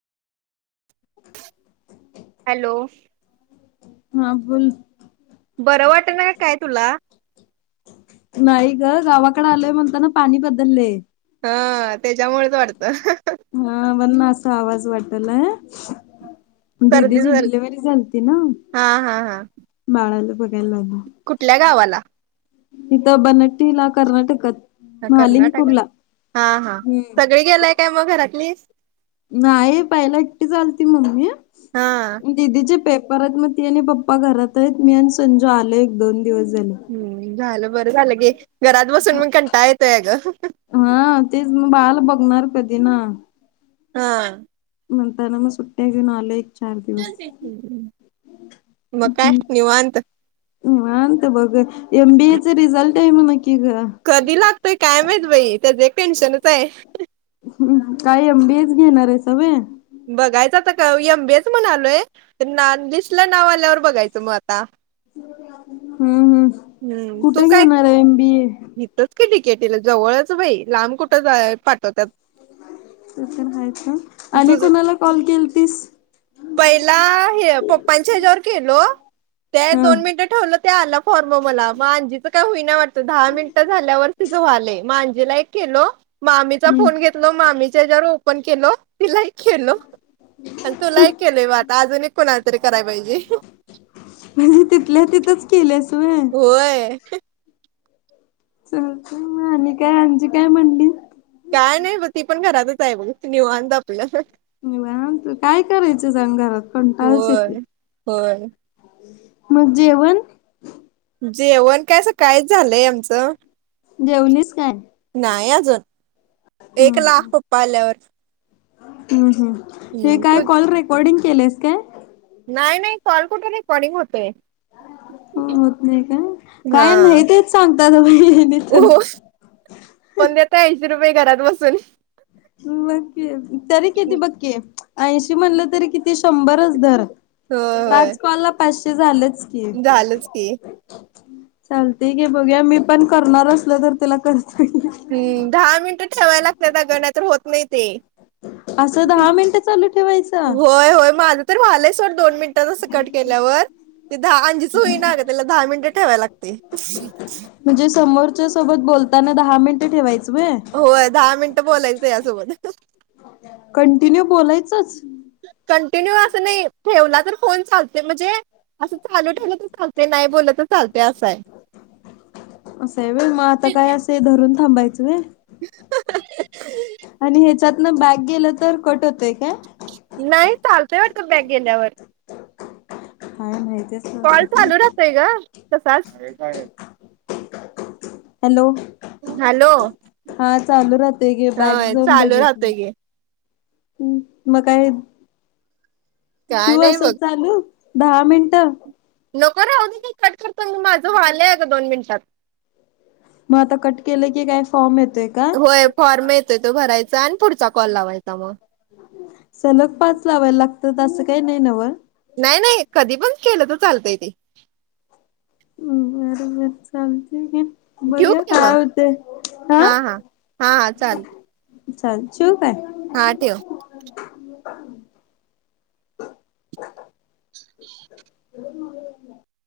Hello हा बोल बरं वाट ना काय तुला नाही ग गावाकडे आलय म्हणता ना पाणी बदललेय हा त्याच्यामुळेच वाटतं हा म्हणून असा [unintelligible] सर्दी दिदीची झाली डिलव्हरी झालती ना हा हा हा बाळाला कुठल्या गावाला तिथं बनट्टीला, कर्नाटकात, हा महालिंगपूरला कर्नाटकांत-हा हा हम्म सगळी गेलाय काय मग घरातली नाही पाहिला एकटीच मम्मी हा दिदीचे पेपर परत मग ती आणि पप्पा घरात आहेत मी आणि संजू आलो एक दोन दिवस झाले हम्म झालं बरं झालं की ् घरात बसून मग कंटाळा येतोय ग ते ना हा म्हणताना मग सुट्टया घेऊन आले ते मग काय निवांत निवांत बघ एम बी एचं रिझल्ट ते म्हणा की ग कधी लागतोय काय माहीत बाई त्याच टेन्शनच आहे ह् काय एमबीए च घेणार आहेसा होय बघायच आता एमबीएच म्हणलोय लिस्ट ला नाव आल्यावर बघायचं मग आता हम्म हम्म कुठे घेणार आहे एम बी ए इथच की डीकेटीला जवळचं बाई लांब कुठं जायचं पाठवतात ते तर आहेच हं. आणि तुझ कुणाला कॉल केलतीस पहिला पप्पांच्या ह्याच्यावर केलो त्या हा दोन मिनिट ठेवलं ते आला फॉर्म मला अंजीच काय होईना वाटत दहा मिनिटं झाल्यावर तिचं व्हालय अंजीला एक केलो मामीचा हम्म फोन घेतलो मामीच्या हेच्यावर पण केलो तिला केलो आणि तुलाही केलोय बग आता अजूनही कुणाला तरी करायला पाहिजे म्हणजे तिथल्या तिथंच केल्यास व्हय होय चालतय आणि काय अंजी काय म्हंटली काय नाही बग ती पण घरातच आहे बघ निवांत आपल तू काय करायचं सांग घरात कंटाळाच येतोेय होय होय मग जेवण जेवण काय सकाळीच झालंय आमचं जेवलीस काय नाही अजून एक ला पप्पा आल्यावर हम् हम् हे हम्म काय तू कॉल रेकॉर्डिंग केलेस काय नाही नाही कॉल कुठ रेकाॅडींग होतय हो होत नाही का हा काय नाही तेच सांग [unintelligible] हो वंद्या ताई ती रुपये घरात बसून ह बघ की तरी किती बघ की ऐंशी म्हणलं तरी किती शंभरच धर होय होय पाच कॉल ला पाचशे ते झालं झालंच की चालतंय घे बघुया मी पण करणार असलो तर तुला कर हम्म दहा मिनटं ठेवाय लागतेत अगं नायतर होत नाही ते असं दहा मिनिटं चालू ठेवायचं होय होय माझं तर व्हालेत तर सोड दोन मिनिटात असं कट केल्यावर ते दा अंजीच होई ना अगं त्याला दहा मिनिटं ठेवाय लागतंय च्या सोबत बोलताना दहा मिनिटं ठेवायचं व्हय होय दहा मिनटं बोलायचं त्यासोबत कन कंटिन्यू बोलायचंच कंटिन्यू असं नाही ठेवला तर फोन चालते म्हणजे असं चालू ठेवलं तर चाल ते नाही बोल्लं तर चालतंय असाय अस हाय व्हय मग आता काय असं धरून थांबायचं व्हय आहे. आणि हेच्यात न बॅक गेलं तर कट होतंय काय? नाही चालतंय वाटतं बॅक गेल्यावर काय माहित कॉल चालू राहतोय गं तसाच हॅलो हॅलो हा चालू राहतोय हा चालू राहतोय गे हम् मग काय काय ठेवू नाही बघ असंच चालू दहा मिनिटं नको राहुदे की कट करतो माझं वालंय ग दोन मिनिटात मग आता कट केलं की काय फॉर्म येत होय फॉर्म येतोय तो भराय चा आणि पुढचा कॉल लावायचा म सलग पाच लावायला लाग त अस काय नाय नव्ह? नाय नाय कधी पण केल तर चालतय ते बर बर चालतय की, ठेऊ बघूया की ग म? काय होतय हा हा हा चालते - चाल ठेवू काय? हा ठेव. [inaudible] [unintelligible]